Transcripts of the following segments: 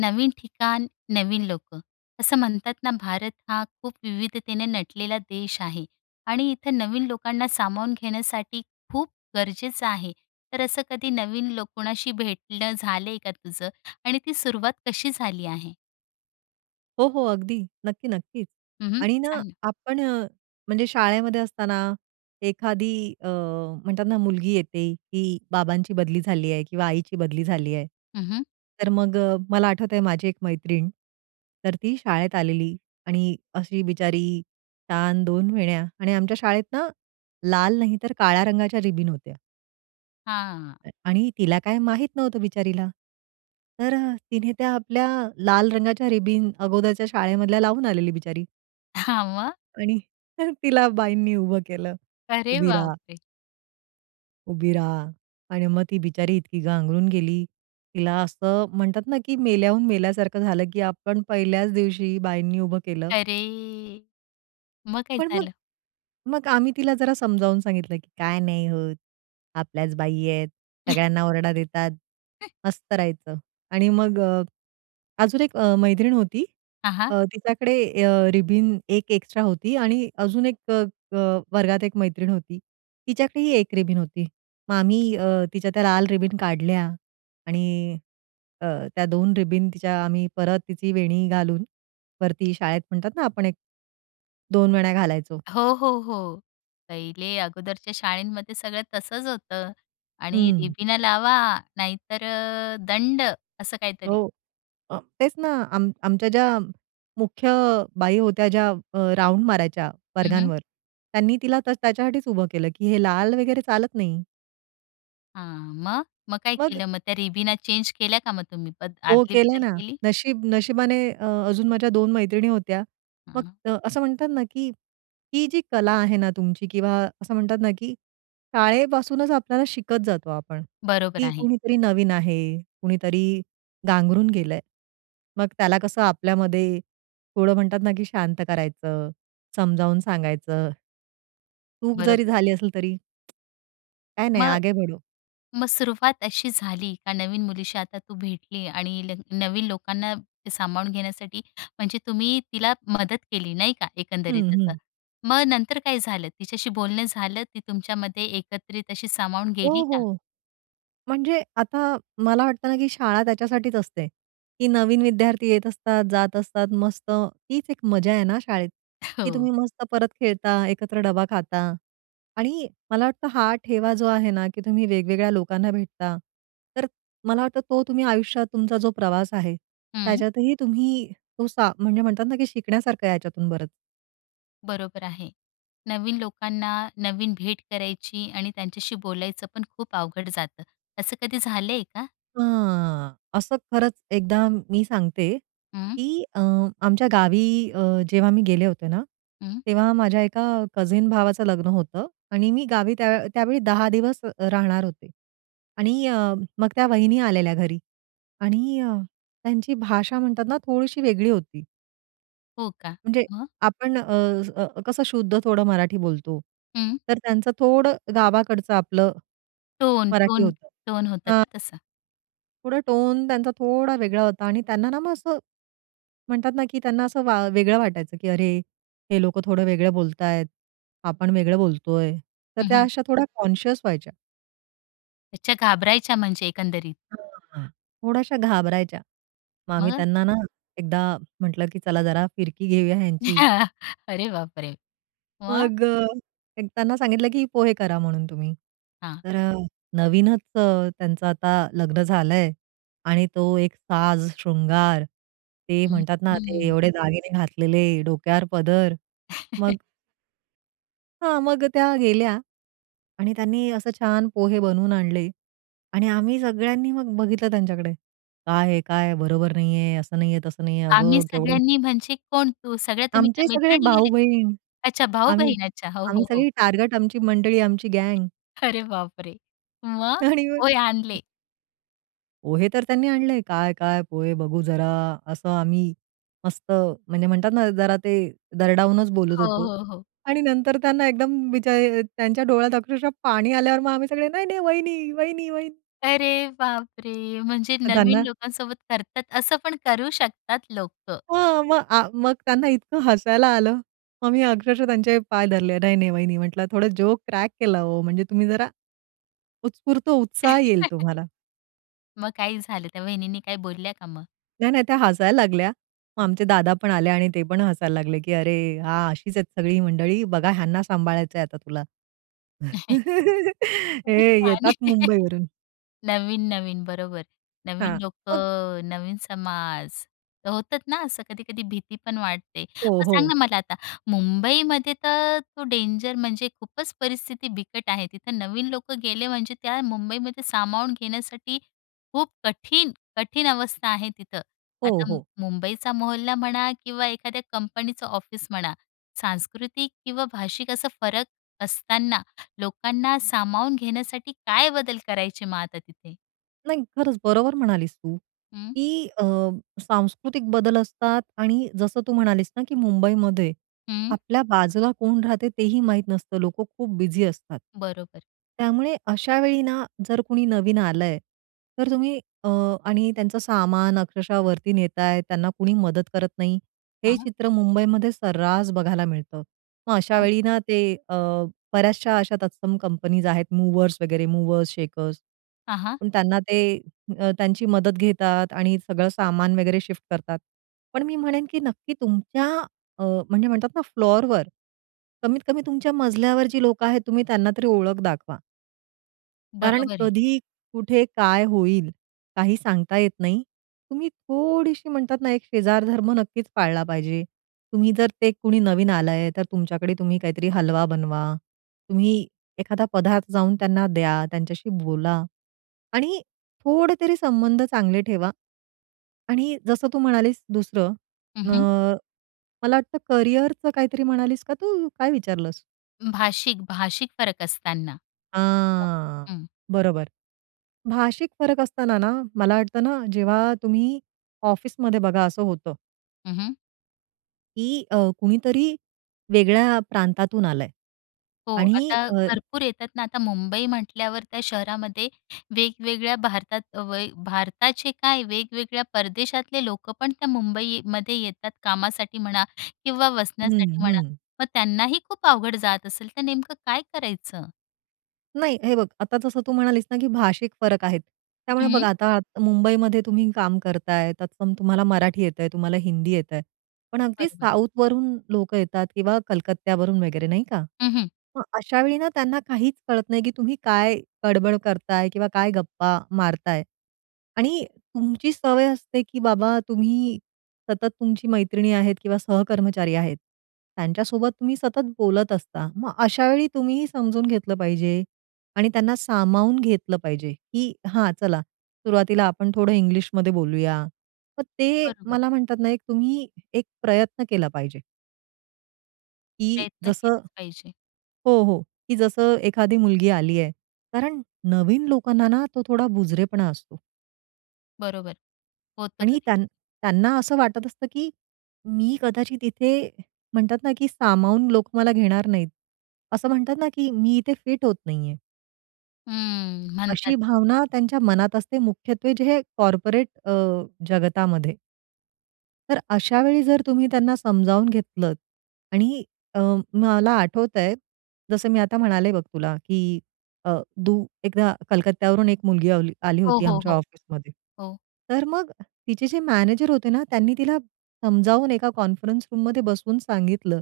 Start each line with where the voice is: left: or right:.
left: नवीन ठिकाण, नवीन लोकं. असं म्हणतात ना, भारत हा खूप विविधतेने नटलेला देश आहे. आणि इथं नवीन लोकांना सामावून घेण्यासाठी खूप गरजेचं आहे. तर असं कधी नवीन लोक कुणाशी भेटणं झालंय का तुझं? आणि ती सुरुवात कशी झाली आहे?
right: हो, हो. अगदी. नक्की, नक्कीच.
left: हं, हं,
right: आणि ना
left: सांग ना.
right: आपण म्हणजे शाळेमध्ये असताना एखादी अ, म्हणतात ना, मुलगी येते की बाबांची बदली झाली आहे किंवा आईची बदली झाली आहे.
left: हं, हं.
right: तर मग मला आठवतंय माझी एक मैत्रीण. तर ती शाळेत आलेली आणि अशी बिचारी छान 2 वेण्या आणि आमच्या शाळेत ना लाल नाही तर काळ्या रंगाच्या रिबिन होत्या.
left: हां.
right: अ, आणि तिला काय माहीत नव्हतं बिचारीला. तर तिने त्या आपल्या लाल रंगाच्या रिबीन अगोदरच्या शाळेमधल्या लावून आलेली बिचारी.
left: हां, मग?
right: आणि तर तिला बाईंनी उभं केलं,
left: अरे
right: "उभी
left: बाप
right: राहा!"
left: रे!
right: "उभी राहा!" आणि मग ती बिचारी इतकी गांगरून गेली, तिला असं म्हणतात ना की मेल्याहून मेल्यासारखं झालं की आपण पहिल्याच दिवशी बाईंनी उभं केलं.
left: अरे! मग काय
right: पण मग
left: झालं?
right: मग आम्ही तिला जरा समजावून सांगितलं की "काय नाही होत, आपल्याच बाई आहेत, सगळ्यांना ओरडा देतात, मस्त राहायचं." आणि मग अ, अजून 1 अ, मैत्रीण होती.
left: हां, हां.
right: तिच्याकडे अ, रिबिन 1 एक्स्ट्रा होती आणि अजून एक अ, अ, वर्गात 1 मैत्रीण होती. तिच्याकडेही 1 रिबीन होती. मग आम्ही अ, तिच्या त्या लाल रिबीन काढल्या आणि अ, त्या 2 रिबन तिच्या आम्ही परत तिची वेणी घालून वरती शाळेत म्हणतात ना, आपण एक 2 वेण्या घालायचो.
left: हो, हो, हो. पहिले अगोदरच्या शाळेंमध्ये सगळं तसंच होतं. आणि
right: हं.
left: रिबीना लावा, नाहीतर दंड. असं काहीतरी.
right: हो. अ, तेच ना, आम आमच्या ज्या मुख्य बाई होत्या ज्या अ, राउंड मारायच्या
left: हं, हं.
right: वर्गांवर, त्यांनी तिला त्याच्यासाठीच उभं केलं, की हे लाल वगैरे चालत नाही.
left: हां. मग, मग काय
right: मग?
left: केलं? मग त्या रिबीना चेंज केल्या का मग तुम्ही,
right: हो.
left: आतली
right: केल
left: बदल
right: ना.
left: केली?
right: नशीब नशिबाने अ, अजून माझ्या 2 मैत्रिणी होत्या.
left: हां.
right: मग असं म्हणतात ना की, ही जी कला आहे ना तुमची किंवा असं म्हणतात ना की, शाळेपासूनच आपल्याला शिकत जातो आपण.
left: बरोबर
right: की
left: आहे.
right: कुणीतरी नवीन आहे. कुणीतरी गांगरून गेलंय. मग त्याला कसं आपल्यामध्ये थोडं म्हणतात ना की शांत करायचं, समजावून सांगायचं. चूक जरी
left: बरोबर.
right: झाली असेल तरी काही नाही.
left: मग,
right: आगे बढो.
left: मग सुरुवात अशी झाली का नवीन मुलीशी आता तू भेटली आणि ल नवीन लोकांना सामावून घेण्यासाठी. म्हणजे तुम्ही तिला मदत केली. नाही का?
right: हं,
left: एकंदरीत असं.
right: हं.
left: मग नंतर काय झालं तिच्याशी बोलणं झालं ती तुमच्यामध्ये एकत्रित अशी सामावून
right: हो,
left: गेली का?
right: हो. म्हणजे आता मला वाटतं ना की शाळा त्याच्यासाठीच असते. की नवीन विद्यार्थी येत असतात, जात असतात. मस्त, हीच एक मजा आहे ना शाळेत. की तुम्ही
left: हो.
right: मस्त परत खेळता, एकत्र डबा खाता आणि मला वाटतं हा ठेवा जो आहे ना की तुम्ही वेगवेगळ्या लोकांना भेटता, तर मला वाटतं तो तुम्ही आयुष्यात तुमचा जो प्रवास आहे,
left: हं.
right: त्याच्यातही तुम्ही, तो सा म्हणजे म्हणतात ना की शिकण्यासारखं आहे याच्यातून बरंच.
left: बरोबर आहे. नवीन लोकांना नवीन भेट करायची आणि त्यांच्याशी बोलायचं पण खूप अवघड जातं. असं कधी झालंय का?
right: अ, असं खरंच एकदा मी सांगते,
left: हं.
right: की अ, आमच्या गावी अ, जेव्हा मी गेले होते ना,
left: हं.
right: तेव्हा माझ्या एका कझीन भावाचं लग्न होतं. आणि मी गावी त्या त्यावेळी 10 दिवस अ, राहणार होते. आणि अ, मग त्या वहिनी आलेल्या घरी आणि अ, त्यांची भाषा म्हणतात ना, थोडीशी वेगळी होती.
left: हो का?
right: म्हणजे
left: मग?
right: आपण अ, अ, कसं शुद्ध थोडं मराठी बोलतो.
left: हं.
right: तर त्यांचं थोडं गावाकडचं आपलं
left: टोन,
right: मराठी
left: टोन,
right: होतं.
left: टोन होतं
right: अ
left: का तसा?
right: थोडं टोन त्यांचा थोडा वेगळा होता आणि त्यांना ना, मग असं म्हणतात ना, की त्यांना असं वा वेगळं वाटायचं की अरे, हे लोकं थोडं वेगळं बोलतायत, आपण वेगळं बोलतोय. तर
left: हं,
right: त्या
left: हं.
right: अशा थोड्या कॉन्शीयस व्हायच्या.
left: अच्छा, घाबरायच्या म्हणजे एकंदरीत.
right: [unintelligible] थोड्याशा घाबरायच्या. मग आम्ही
left: मग?
right: त्यांना ना एकदा म्हंटलं, की "चला जरा फिरकी घेऊया ह्यांची."
left: अरे बापरे! मग?
right: मग, एक त्यांना सांगितलं, की "पोहे करा म्हणून तुम्ही."
left: हां.
right: तर नवीनच त्यांचं आता लग्न झालंय आणि तो एक साज शृंगार ते
left: हं,
right: म्हणतात ना, ते
left: हं.
right: एवढे दागिने घातलेले, डोक्यावर पदर. मग हां. मग अ, त्या गेल्या. आणि त्यांनी असं छान पोहे बनवून आणले आणि आम्ही सगळ्यांनी मग बघितलं त्यांच्याकडे. "काय हे काय? बरोबर नाहीये. असं नाहीये, तसं नाहीये.
left: आम्ही
right: अगं केवढं?"
left: सगळ्यांनी, म्हणजे कोण तू सगळ्या तुम्ही
right: आमचे
left: त्या
right: सगळे
left: मैत्रिणी गेलेत?
right: भाऊ-बहीण
left: अच्छा!
right: आम्ही,
left: भाऊ-बहीण अच्छा हो,
right: आम्ही
left: हो, हो.
right: सगळी टार्गट, आमची मंडळी आमची गँग.
left: अरे बापरे! मग
right: आणि मग.
left: पोहे आणले.
right: पोहे तर त्यांनी आणले. "काय काय पोहे बघू जरा." असं आम्ही मस्त म्हणजे म्हणतात ना जरा ते दरडावूनच बोलत
left: हो,
right: होतो
left: हो, हो.
right: आणि नंतर त्यांना एकदम बीचा त्यांच्या डोळ्यात अक्षरशः पाणी आल्यावर मग आम्ही सगळे "नाही, नाही वहिनी, वहिनी, वहिनी."
left: अरे बापरे! म्हणजे नवीन
right: त्यांना
left: लोकांसोबत करतात असं पण करू शकतात लोकं.
right: हो, मग आ मग त्यांना इतकं हसायला आलं. मग मी अक्षरशः त्यांचे पाय धरले "नाही, नाही वहिनी म्हंटलं थोडं जोक क्रॅक केला हो! म्हणजे तुम्ही जरा, उत्स्फूर्त उत्साह येईल तुम्हाला."
left: मग काय झालं? त्या वहिनींनी काय बोलल्या का मग?
right: नाही, नाही त्या हसायला लागल्या. मग आमचे
left: [unintelligible]
right: दादा पण आले आणि ते पण हसायला लागले की, "अरे हा अशीच आहेत सगळी मंडळी. बघा ह्यांना सांभाळायचंय आता तुला."
left: खूपच
right: हे
left: छान
right: येतात
left: आहे.
right: मुंबई वरून.
left: नवीन-नवीन बरोबर नवीन
right: हां. बघ.
left: लोकं.नवीन समाज, होतात ना असं कधी-कधी भीती पण वाटते.
right: हो,
left: मग सांग
right: हो.
left: ना मला आता मुंबईमध्ये तर तो डेंजर म्हणजे खूपच परिस्थिती बिकट आहे तिथं. नवीन लोक गेले म्हणजे त्या मुंबईमध्ये सामावून घेण्यासाठी खूप कठीण, कठीण अवस्था आहे तिथं.
right: हो,
left: आता
right: हो.
left: मुंबईचा मोहल्ला म्हणा किंवा एखाद्या कंपनीचं ऑफिस म्हणा, सांस्कृतिक किंवा भाषिक असा फरक असताना लोकांना सामावून घेण्यासाठी काय बदल करायची मग आता तिथे?
right: नाही खरंच, बरोबर म्हणालीस तू
left: हं.
right: की अ, सांस्कृतिक बदल असतात आणि जसं, तू म्हणालीस ना की मुंबईमध्ये,
left: हं.
right: आपल्या बाजूला कोण राहते तेही माहीत नसतं. लोकं खूप बिझी असतात.
left: बरोबर.
right: त्यामुळे अशावेळी ना, जर कुणी नवीन आलंय, तर तुम्ही अ, आणि त्यांचं सामान अक्षरशः वरती नेताय, त्यांना कुणी मदत करत नाही, हे
left: हां.
right: चित्र मुंबईमध्ये सर्रास बघायला मिळतं. मग
left: [unintelligible]
right: अशावेळी ना, ते अ, बऱ्याचशा अशा तत्सम कंपनीज आहेत, मूव्हर्स वगैरे मूव्हर्स शेकर्स
left: हां, हां.
right: पण त्यांना, ते अ, त्यांची मदत घेतात आणि सगळं सामान वगैरे शिफ्ट करतात. पण, मी म्हणेन की नक्की तुमच्या अ, म्हणजे म्हणतात ना, फ्लोरवर कमीत कमी तुमच्या मजल्यावर जी लोकं आहेत, तुम्ही त्यांना तरी ओळख दाखवा. कारण
left: बरोबर आहे.
right: कधी कुठे, काय होईल, काही सांगता येत नाही. तुम्ही थोडीशी म्हणतात ना, एक शेजार धर्म नक्कीच पाळला पाहिजे. तुम्ही जर, ते कुणी नवीन आलंय, तर तुमच्याकडे तुम्ही काहीतरी हलवा बनवा, तुम्ही एखादा पदार्थ जाऊन त्यांना द्या, त्यांच्याशी बोला आणि थोडेतरी संबंध चांगले ठेवा. आणि जसं तू म्हणालीस दुसरं,
left: हं,
right: अ,
left: हं.
right: मला वाटतं करियरचं काहीतरी म्हणालीस का तू? काय विचारलंस?
left: भाषिक-भाषिक फरक असताना. [unintelligible]
right: हां.
left: हं.
right: बरोबर. भाषिक फरक असताना ना, मला वाटतं ना, जेव्हा तुम्ही ऑफिसमध्ये बघा असं होतं.
left: हं, हं.
right: की अ, कुणीतरी वेगळ्या प्रांतातून आलंय.
left: हो,
right: आणि
left: आता
right: अ.
left: भरपूर येतात ना. आता मुंबई म्हटल्यावर त्या शहरामध्ये वेगवेगळ्या भारतात, अ, व य भारताचे काय वेगवेगळ्या परदेशातले लोकं पण त्या मुंबईमध्ये येतात, कामासाठी म्हणा किंवा वसण्यासाठी
right: हं,
left: म्हणा.
right: हं.
left: मग त्यांनाही खूप अवघड जात असेल, तर नेमकं काय करायचं?
right: नाही, हे बघ आता जसं तू म्हणालीस ना की भाषिक फरक आहेत, त्यामुळे बघ
left: हं.
right: आता मुंबईमध्ये तुम्ही काम करताय, तत्सम तुम्हाला मराठी येतंय, तुम्हाला हिंदी येतंय पण अगदी
left: बरोबर.
right: साऊथवरून लोकं येतात किंवा वगैरे कलकत्त्यावरून नाही का.
left: हं, हं.
right: मग अशावेळी ना त्यांना काहीच कळत नाही, की तुम्ही काय बड-बड करताय किंवा काय गप्पा मारताय. आणि तुमची सवय असते, की बाबा, तुम्ही सतत तुमची मैत्रिणी आहेत किंवा सहकर्मचारी आहेत, त्यांच्यासोबत तुम्ही सतत बोलत असता. मग अशावेळी तुम्हीही समजून घेतलं पाहिजे. आणि त्यांना सामावून घेतलं पाहिजे, की "हां चला, सुरुवातीला आपण थोडं इंग्लिश मध्ये बोलूया." मग ते
left: बरोबर.
right: मला म्हणतात ना, एक तुम्ही एक प्रयत्न केला पाहिजे. की
left: प्रयत्न
right: जसं
left: केलेच पाहिजे.
right: हो, हो. की जसं एखादी मुलगी आलीये. कारण नवीन लोकांना ना, तो थोडा बुजरेपणा असतो.
left: बरोबर. होतं
right: आणि
left: कधी-कधी.
right: त्यां त्यांना असं वाटत असतं, की मी कदाचित इथे म्हणतात ना, की सामावून लोक मला घेणार नाहीत. असं म्हणतात ना, की मी इथे फिट होत नाहीये.
left: हम्म,
right: अशी
left: म्हणतात.
right: भावना त्यांच्या मनात असते मुख्यत्वे, जे हे कॉर्पोरेट अ, जगतामध्ये. तर अशा वेळी जर तुम्ही त्यांना समजावून घेतलंत आणि अं, मला आठवतंय, जसं मी आता म्हणाले बघ तुला, की अ, तू एकदा कलकत्यावरून एक मुलगी आ आली आली
left: हो,
right: होती
left: हो,
right: आमच्या
left: हो.
right: ऑफिसमध्ये.
left: हो.
right: तर मग तिचे जे मॅनेजर होते ना, त्यांनी तिला समजावून एका कॉन्फरन्स रूममध्ये बसवून सांगितलं,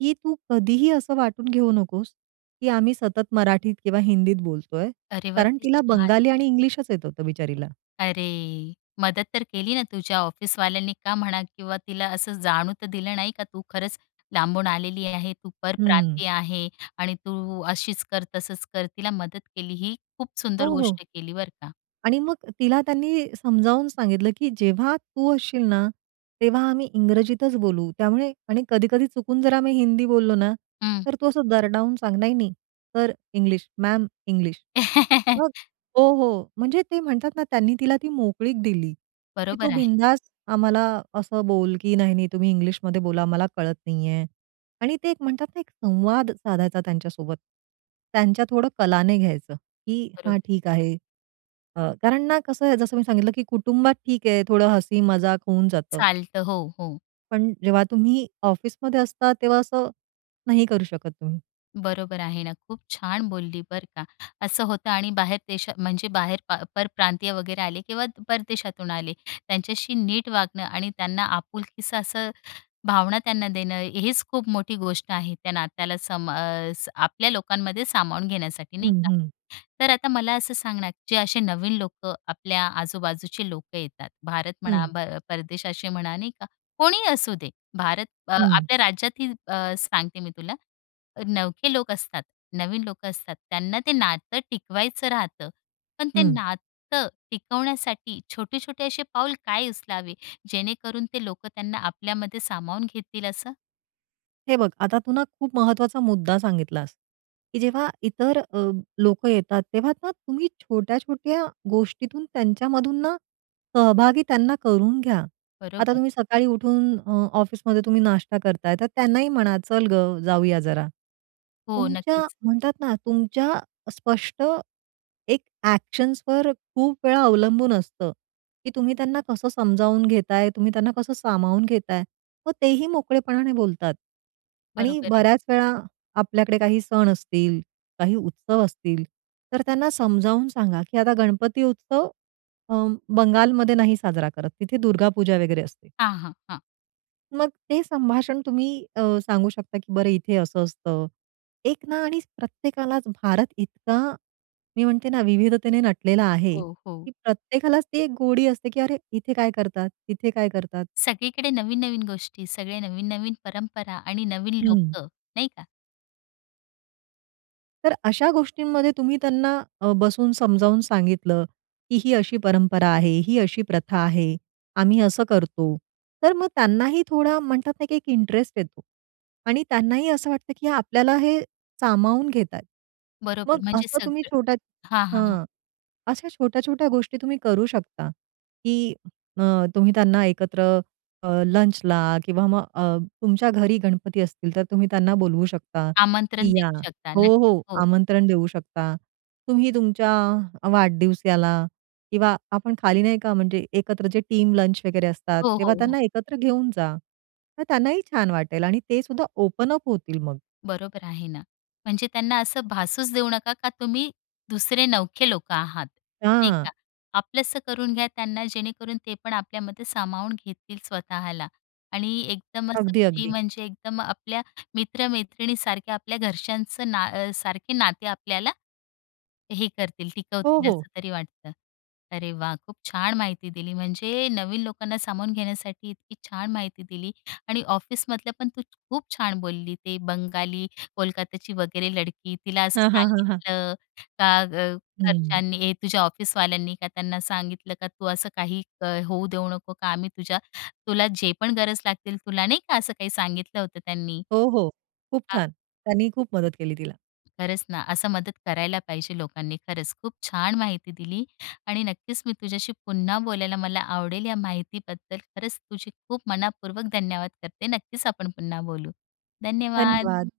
right: की "तू कधीही असं वाटून घेऊ नकोस, की आम्ही सतत मराठीत किंवा हिंदीत बोलतोय."
left: अरे वाह!
right: कारण
left: किती
right: तिला
left: छान.
right: बंगाली आणि इंग्लिशच येत होतं बिचारीला.
left: अरे! मदत तर केली ना, तुझ्या ऑफिसवाल्यांनी का म्हणा किंवा तिला असं जाणू तर दिलं नाही का? तू खरंच लांबून आलेली आहे, तू
right: हं.
left: परप्रांतीय आहे. आणि तू अशीच कर, तसंच कर, तिला मदत केली. ही खूप सुंदर
right: हो, हो.
left: गोष्ट केली बरं का.
right: आणि मग तिला त्यांनी समजावून सांगितलं, की "जेव्हा तू असशील ना, तेव्हा आम्ही इंग्रजीतच बोलू." त्यामुळे आणि कधी-कधी चुकून जर आम्ही हिंदी बोललो ना,
left: हं.
right: तर तू असं दरडावून सांग, "नाही, नाही सर इंग्लिश, मॅम इंग्लिश." मग हो. हो. म्हणजे ते म्हणतात ना, त्यांनी तिला ती मोकळीक दिली, की तो
left: बरोबर आहे.
right: बिनधास आम्हाला असं बोल की "नाही, नाही, तुम्ही इंग्लिशमध्ये बोला मला कळत नाही आहे." आणि ते एक म्हणतात ना, एक संवाद साधायचा त्यांच्यासोबत. त्यांच्या थोडं कलाने घ्यायचं, की
left: बरो
right: हां, ठीक आहे अ, कारण ना कसं आहे, जसं मी सांगितलं, की कुटुंबात ठीक आहे, थोडं हसी मजाक होऊन जातं.
left: चालतं. हो, हो.
right: पण जेव्हा तुम्ही ऑफिसमध्ये असता. तेव्हा असं, नाही करू शकत तुम्ही.
left: बरोबर आहे ना खूप छान बोलली बरं का. असं होतं आणि बाहेर देशा म्हणजे बाहेर पा परप्रांतीय वगैरे आले किंवा परदेशातून आले. त्यांच्याशी नीट वागणं आणि त्यांना आपुलकीची अशी भावना त्यांना देणं हीच खूप मोठी गोष्ट आहे, त्या नात्याला सम अ, आपल्या लोकांमध्ये सामावून घेण्यासाठी नाही
right: हं.
left: का.
right: हं.
left: तर आता मला असं सांग ना जे असे नवीन लोकं आपल्या आजूबाजूचे लोकं येतात. भारत म्हणा
right: हं.
left: प परदेश असे म्हणा नाही का? कोणीही असू दे. भारत
right: हं.
left: आपल्या राज्यातही आ, सांगते मी तुला नवखे लोक असतात, नवीन लोक असतात त्यांना ते नातं टिकवायचं राहतं. पण ते
right: हं.
left: नातं टिकवण्यासाठी छोटे-छोटे असे पाऊल काय उचलावे जेणेकरून ते लोक त्यांना आपल्यामध्ये सामावून घेतील असं?
right: हे बघ, आता तू ना खूप महत्त्वाचा मुद्दा सांगितलास, की जेव्हा इतर अ, लोकं येतात. तेव्हा ना तुम्ही छोट्या-छोट्या गोष्टीतून त्यांच्यामधून ना, सहभागी त्यांना करून घ्या. आता
left: बरोबर.
right: तुम्ही सकाळी उठून अ, ऑफिसमध्ये तुम्ही नाश्ता करताय तर त्यांनाही म्हणा, चल गं जाऊया जरा.
left: हो.
right: तुमच्या
left: नक्कीच.
right: म्हणतात ना तुमच्या स्पष्ट एक एक्शन्सवर खूप वेळा अवलंबून असतं की तुम्ही त्यांना कसं समजावून घेताय? तुम्ही त्यांना कसं सामावून घेताय? मग तेही मोकळेपणाने बोलतात. आणि
left: बरोबर आहे.
right: बऱ्याच वेळा आपल्याकडे काही सण असतील, काही उत्सव असतील. तर त्यांना समजावून सांगा, की आता गणपती उत्सव अ, बंगालमध्ये नाही साजरा करत तिथे दुर्गा पूजा वगैरे असते.
left: हां, हां. हां.
right: मग ते संभाषण तुम्ही, अ, सांगू शकता, की "बरं, इथे हे असं असतं. एक ना आणि प्रत्येकालाच भारत इतका" मी म्हणते ना, "विविधतेने नटलेला आहे,
left: हो,
right: की
left: हो.
right: प्रत्येकालाच ती एक गोडी असते," की "अरे, इथे काय करतात? तिथे काय करतात?"
left: सगळीकडे नवीन-नवीन गोष्टी, सगळे नवीन-नवीन परंपरा आणि नवीन
right: हं.
left: लोकं, नाही का?
right: तर अशा गोष्टींमध्ये तुम्ही त्यांना, अ, बसवून समजावून सांगितलं, की "ही अशी परंपरा आहे, ही अशी प्रथा आहे, आम्ही असं करतो." तर मग त्यांनाही थोडा, म्हणतात ना, की एक इंटरेस्ट येतो. आणि त्यांनाही असं वाटतं, की आपल्याला हे सामावून घेतायेत.
left: बरोबर.
right: मग
left: म्हणजे
right: असं तुम्ही
left: सगळं
right: छोट्या
left: हां, हां, हां.
right: हं, अशा छोट्या-छोट्या गोष्टी तुम्ही करू शकता, की अ, तुम्ही त्यांना एकत्र अ, लंचला किंवा मग, अ, तुमच्या घरी गणपती असतील, तर तुम्ही त्यांना बोलवू शकता, की
left: आमंत्रण
right: या
left: देऊ शकता,
right: हो,
left: नक्कीच.
right: हो,
left: हो.
right: आमंत्रण देऊ शकता. तुम्ही तुमच्या वाढदिवसाला किंवा आपण खाली नाही का, म्हणजे एकत्र जे टीम लंच वगैरे असतात,
left: हो,
right: तेव्हा
left: हो, हो.
right: त्यांना एकत्र घेऊन जा. तर त्यांनाही छान वाटेल आणि ते सुद्धा ओपन अप होतील मग.
left: बरोबर आहे ना, म्हणजे त्यांना असं भासूच देऊ नका, का तुम्ही दुसरे नवखे लोकं आहात, नाही
right: हां.
left: का? आपलंसं करून घ्या त्यांना, जेणेकरून ते पण आपल्यामध्ये सामावून घेतील स्वतःला. आणि एकदम असं
right: अगदी,
left: फ्री,
right: अगदी.
left: म्हणजे एकदम आपल्या मित्रमैत्रिणीसारख्या, आपल्या घरच्यांच ना सारखं नाते आपल्याला हे करतील,
right: हो,
left: टिकवतील,
right: हो.
left: असं तरी वाटतं. अरे वाह! खूप छान माहिती दिली. म्हणजे नवीन लोकांना सामावून घेण्यासाठी इतकी छान माहिती दिली. आणि ऑफिसमधलं पण तू खूप छान बोलली. ते बंगाली, कोलकात्याची वगैरे लडकी, तिला असं
right: हां, हां, हां, हां.
left: सांगितलं, का अ,
right: हम्म.
left: घरच्यांनी हे तुझ्या ऑफिसवाल्यांनी का, त्यांना सांगितलं का, तू असं काही, क होऊ देऊ नको का, आम्ही तुझ्या तुला जे पण गरज लागतील, तुला नाही का, असं काही सांगितलं होतं त्यांनी?
right: हो, हो. खूप
left: हां.
right: छान, त्यांनी खूप मदत केली तिला.
left: खरंच ना, असं मदत करायला पाहिजे लोकांनी, खरंच खूप छान माहिती दिली. आणि नक्कीच मी तुझ्याशी पुन्हा बोलायला मला आवडेल. या माहितीबद्दल खरंच तुझी खूप मनःपूर्वक धन्यवाद करते. नक्कीच आपण पुन्हा बोलू. धन्यवाद!
right: धन्यवाद!